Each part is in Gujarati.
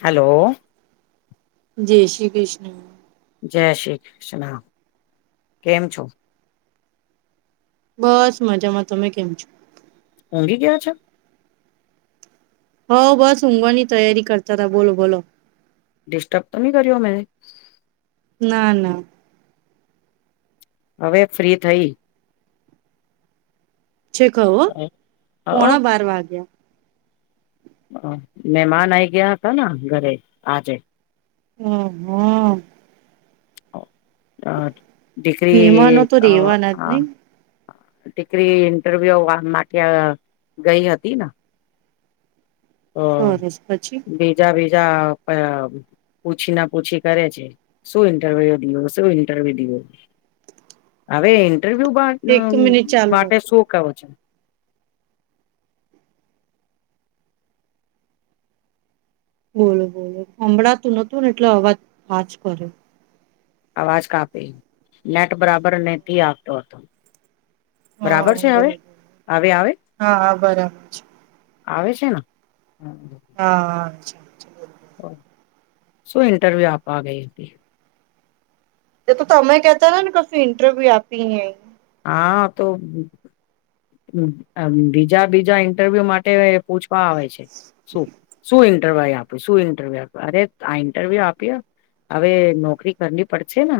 હલો. જય શ્રી કૃષ્ણ. જય શ્રી કૃષ્ણ કેમ છો? બસ મજામાં તમે કેમ છો? ઊંઘી ગયા છે? હો બસ ઊઘવાની તૈયારી કરતા હતા બોલો બોલો. ડિસ્ટર્બ તો ન કર્યો મે? ના ના. હવે ફ્રી થઈ. છેક હવે અ પોણા બાર વાગ્ય મહેમાન આઈ ગયા હતાના ઘરે આજે. હમ્મ હમ્મ. અ મહેમાનો ડીગ્રી તો રેવાના જ હા. નહી દીકરી ઇન્ટરવ્યુ વા માટે ગઈ હતી ન. ઓ સરસ પછી બીજા બીજા પૂછી ના પૂછી કરે છે શું ઇન્ટરવ્યુ દિયો શું ઇન્ટરવ્યુ દિયો? હવે ઇન્ટરવ્યુ એક તો મિનિટ ચાલુ માટે રાખો શું કવું છે? બોલો બોલો હભળાતું નતું ને એટલે અવાજ હા જ કરે. અવાજ કાપી નેટ બરાબર નથીને આપતો હતો. હા બરાબર છે બોલો હવે બોલો હવે આવે? હા હા બરાબર છે આવે છે ને. હા હા. શું ઇન્ટરવ્યુ આપવા ગઈ હતી. એ તો તમે કેતા તાને કસું ઇન્ટરવ્યુ આપીને હા તો બીજા બીજા ઇન્ટરવ્યુ માટે પૂછવા આવે છે શું શું આપ શું ઇરવ્યુ આપ અરે આ ઇન્ટરવ્યુ આપીઆવો. હવે નોકરી કરની પડશેને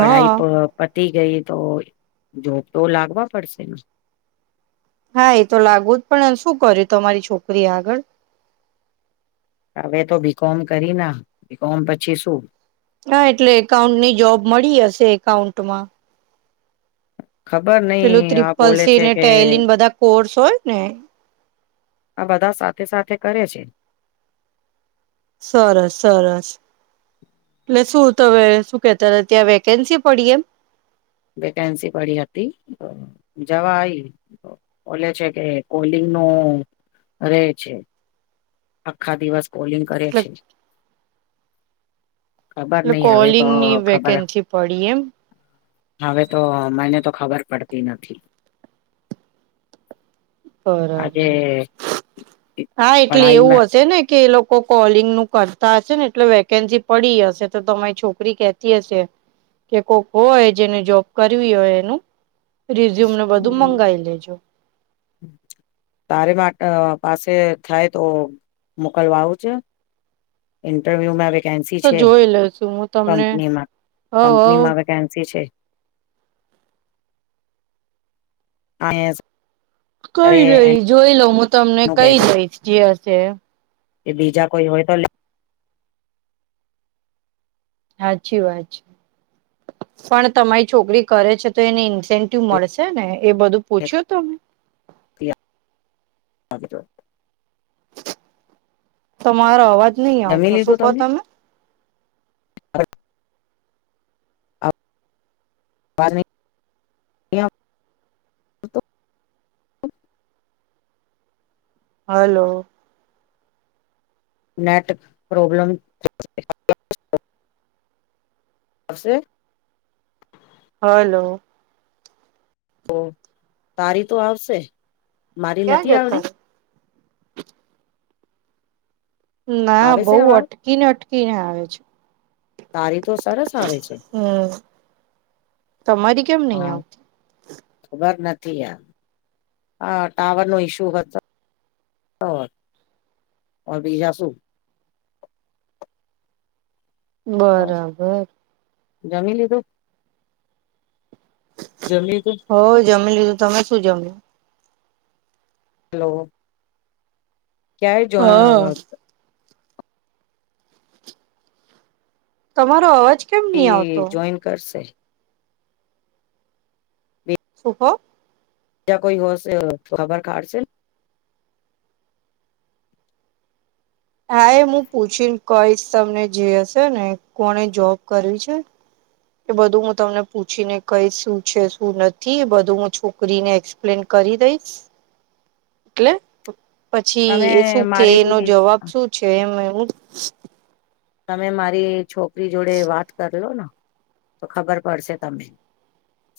હા પર તી ગઈ તો જોબતો લાગવા પડશે ને. હા એ તો લાગુજ પડેન શું કર્યું તમારી છોકરી આગળ? હવે તો બીકોમ કરી ના બીકોમ પછી શું? હા એટલે એકાઉન્ટની જોબ મળી હશે એકાઉન્ટમાં. ખબર નઈ પેલું આ બોલે ત્રિપલસી છે ને કે ટેલન બધા કોર્સ હોય ને. આ બધા સાથે સાથે કરે છે. સરસ સરસ. એટલે શું તમે શું કેતા ત્યાં વેકેન્સી પડી એમ? વેકેન્સી પડી હતી જવા આઈ. બોલે છે કે કોલિંગ નું રેય છે. આખા દિવસ કોલિંગ કરે એટલે છે. ખબર એટલે નઈ આવે તો કોલિંગની ખબર વેકેન્સી પડી એમ હવે તો મને તો ખબર પડતી નથી. આજે બરાબર હા એટલે એવું પઢાઈમાં હશે ને કે એ લોકો કોલિંગ નું કરતા હશે ને એટલે વેકેન્સી પડી હશે તો તમારી છોકરી કેતી હશે. કે કોક હોય જેને જોબ કરવી હોય એનું. રિઝ્યુમને બધું મંગાઈ લેજો. તારે માટે પાસે થાય તો મોકલવા આવું છે. ઇન્ટરવ્યુ મે વ વેકેન્સી તો છે જોઈ લેશું હું તમને કંપનીમાં હવ હવ કંપનીમાં વેકેન્સી છે. [inaudible] કઈ સરે નહી જોઈ લઉ હું તમને એનું કઈ કધું દહીશ જે હશે કે બીજા કોઈ હોય તો હાચી વાત પણ તમારી છોકરી કરે છે તો એને ઇન્સેન્ટિવ મળશે ને એ બધું પુછ્યું તમે [inaudible] તમારો અવાજ નહી આવ જમી છો શું લીધું કહો તમને તમે [unintelligible] હલો નેટ પ્રોબ્લમ હશે હલો ઓ તારી તો આવશે મારી ક્યાં નથી જતા આવતી ના આવે બહુ છે અવાજ અટકીને અટકીને આવે છે તારી તો સરસ આવે છે હમ તમારી કેમ નહી હા આવતી ખબર નથી યાર હ ટાવર નો ઈશ્યુ હતો [unintelligible] ઓર બરાબર જમી લીધું જમી લીધું હો જમી લીધું તમે શું જમયું હલો ક્યારે જોવા હા હતો તમારો અવાજ કેમ એ નહી આવતો જોઈન કરશે શું કો યા કોઈ હોશે ખબર કાડશે હા એ હું પૂછી કઈશ તમને જે હશે ને કોને જોબ કરવી છે કે બધું હું તમને પૂછી ને કઈ શું છે શું નથી બધું છોકરીને એક્સપ્લેન કર કરી દઈશ [unintelligible] એટલે પછી તમે એ શું કે એનો મારી જવાબ શું છે એવું તમે મારી છોકરી જોડે વાત કરલો તો ખબર પડશે તમે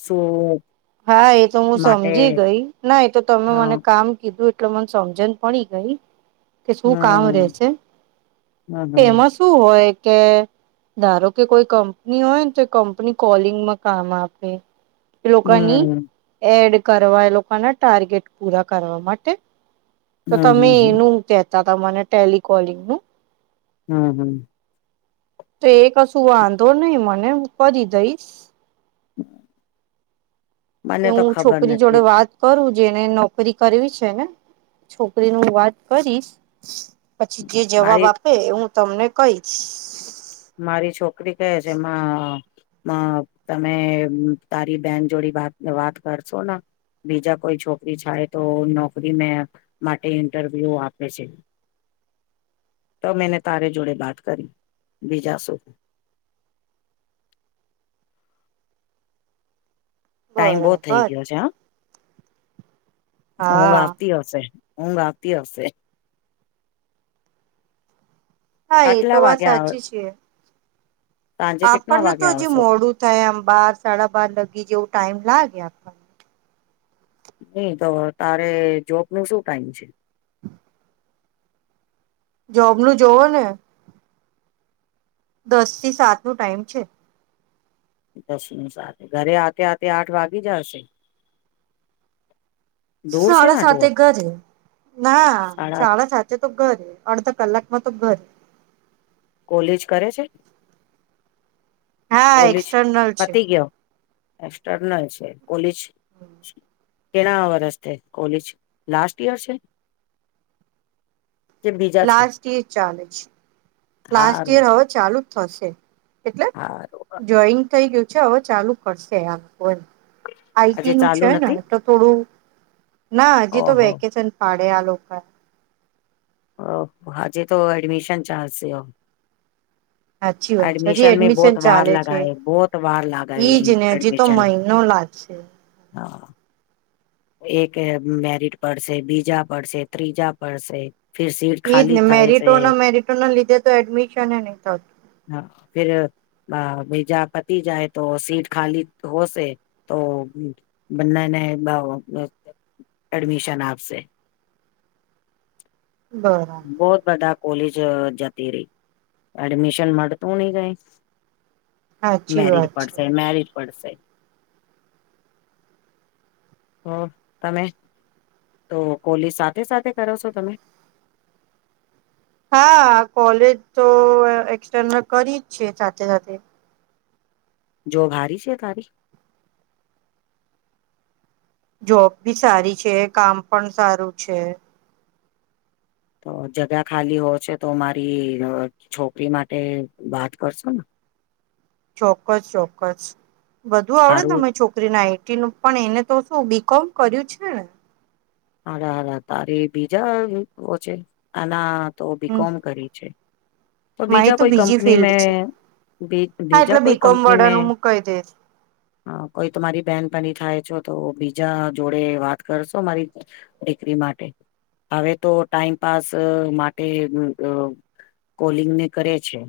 શું હા એ તો હું સમજી માટે ગઈ ના એ તો તમે મને હા કામ કીધું એટલે મને સમજણ પણી ગઈ કે શું કામ રે હમ છે હમ હમ તેમાં શું હોય કે ધારો કે કોઈ કંપની હોય ને તો કંપની કોલિંગમાં કામ આપે ની હમ એડ કરવા એ લોકોના ટાર્ગેટ પૂરા કરવા માટે હમ તો તમે હમ હમ એનું કેતા તમાને ટેલિકોલિંગનું હમ હમ તો એ કશું વાંધો નહી મને હું કરી દઈશ [inaudible] એ મને તો હું ખબર છોકરી જોડે નથી વાત કરું જેને નોકરી કરવી છે ને છોકરી ને હું વાત કરીશ પછી જે જવાબ મારી આપે એ હું તમને કહી મારી છોકરી કહે છે માં તમે તારી બેન જોડી વાત વાત કરશોને બીજા કોઈ છોકરી છાય તો નોકરી મે માટે ઇન્ટરવ્યુ આપે છે તો મેને તારે જોડે બાત કરી બીજા શું [inaudible] ટાઈમ બહુ થઈ બરાબર ગયો છે હા ઊંઘ હા આવતી હશે ઊંઘ આવતી હશે હા એ તો કેટલા વાત વાગ્યા સાચી છે સાંજે કેટલા આપણને તો વાગ્યા હજી આવશે મોડું થાય આમ બાર સાડા બાર લગી જેઉ ટાઈમ લાગે આપવા નઈ તો તારે જોબ નું શું ટાઈમ છે હમ [inaudible] જોબ નું જોવો ને દસ થી સાત નું ટાઈમ છે દસ સાત ઘરે આતે આતે આઠ વાગી જાશે શાળા સાથે ઘરે ના સાડા શાળા સાથે તો ઘરે અડધા કલાકમાં તો ઘર કોલેજ કરે છે હા કોલીજ એક્સટર્નલ છે પતી ગયો એક્સર્નલ છે કોલીજ કેણા વરસ થ કોલેજ લાસ્ટ યર છે કે બીજા છે લાસ્ટ ઈયર ચાલે છે લાસ્ટ હારું ઈયર હવે ચાલુ જ થશે એટલે હારું જોઈન થઈ ગયું છે હવે ચાલુ કરશે આમ હોય આજે આઈટી નું ચાલુ છે ને નથી તો થોડું ના હજી તો ઓહો વેકેશન પાડે આ લોકો ઓ આજે તો એડમિશન ચાલશે સાચી વાત છે હજી એડમિશન મે બોહત વાર ચાલે છે લગાએ બોહત વાર લાગાએ એડમિશન પા છે હા એક મેરિટ પડશે બીજા પડશે ત્રીજા પડશે ફિર સીટ એઈજ ખાલી ને થાય છે મેરિટોના મેરિટો ના લીધે તો એડમિશન નહ થતું હા ફેર બ બીજા પતી જાય તો સીટ ખાલી હોશે તો બના ને ડમિશન આપશે બરાબર [inaudible] બહોત બડા કોલેજ જ જતી રહી એડમિશન મળતું નહી ગઈ સાચી મેરિડ વાત છે. પડશે મેરિડ પડશે હ તમે તો કોલી સાથે સાથે કરો છો તમે [inaudible] હા કોલેજ તો એક્સન્ કરી જ છે સાથે સાથે જો ભારી છે તારી જોબ ભી સારી છે કામ પણ સારું છે તો જગા ખાલી હોશે તો મારી છોકરી માટે વાત કરશો ને [inaudible] ચોક્કસ ચોક્કસ બધુ આવડે સારું તમે છોકરી ના આઈટી નું પણ એને તો શું બીકોમ કર્યું છે ને હરા હરા તારી બીજા ઓ છે એના તો હમ બીકોમ કરી છે તો બીજા મારી કોઈ બીજી કંપની ફિલ્ડ છે મેં ભેજ હા ભેજા એટલે કોઈ બીકોમ કંપની મે વાળાનું હું કહી દઈશ. હ કોઈ તુમારી બેન બની થાય છો તો બીજા જોડે વાત કરશો મારી દીકરી માટે હવે તો ટાઈમપાસ માટે કોલિંગને કરે છે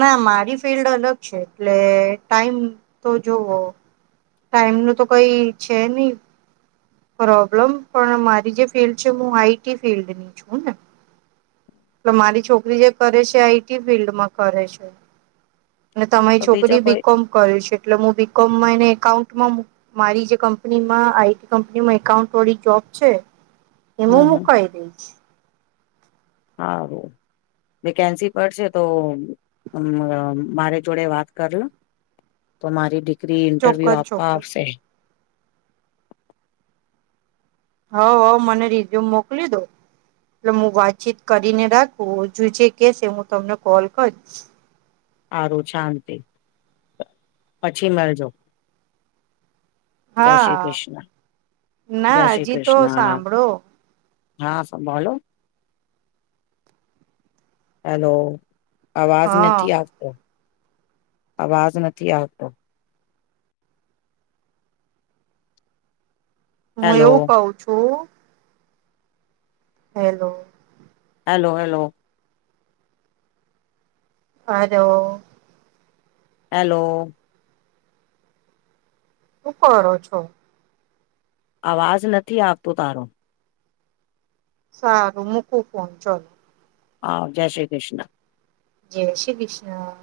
ના મારી ફિલ્લડ અલગ છે એટલે ટાઈમ તો જોવો ટાઈમ નું તો કઈ છે નહી. પ્રોબ્લમ પણ મારી જે ફિલ્ડ છે હું આઈ ટી ફિલ્ડની છું ને. તો મારી છોકરી જે કરે છે આઈ ટી ફિલ્ડમાં કરે છે. અને તમારી તો બીજા છોકરી કોઈ બીકોમ કર છે એટલે હું બીકોમ માં એને એકાઉન્ટમાં મારી જે કંપનીમાં આઈ ટી કંપનીમાં એકાઉન્ટ વાળી જોબ છે એમું મુકઈ દઈશ. હારુ. વેકેન્સી પડશે તો મ મારે જોડે વાત કર લો. તો મારી ડિગ્રી ઇન્ટરવ્યુ ચોક્કસ આપવા ચોક્કસ આવશે. હ હ મને રિઝ્યુમ મોકલી દો. એટલે હું વાતચીત કરીને ને રાખું હજું જે કે છે હું તમને કોલ કરીસ. સારું શાંતિ. પછી મળજો. જય શ્રી હા કૃષ્ણ જય ના શ્રી હજી તો કૃષ્ણ. સાંભળો હા સર બોલો. હલો અવાજ હા નથી આવતો. અવાજ નથી આવતો. હું હેલો એવું કઉ છું. Hello. Hello hello. Hello hello. શુ કરો છો? અવાજ નથી આવતું તારો. સારું મૂકું ફન ચાલ. હા જય શ્રી કૃષ્ણ. જય શ્રી કૃષ્ણ.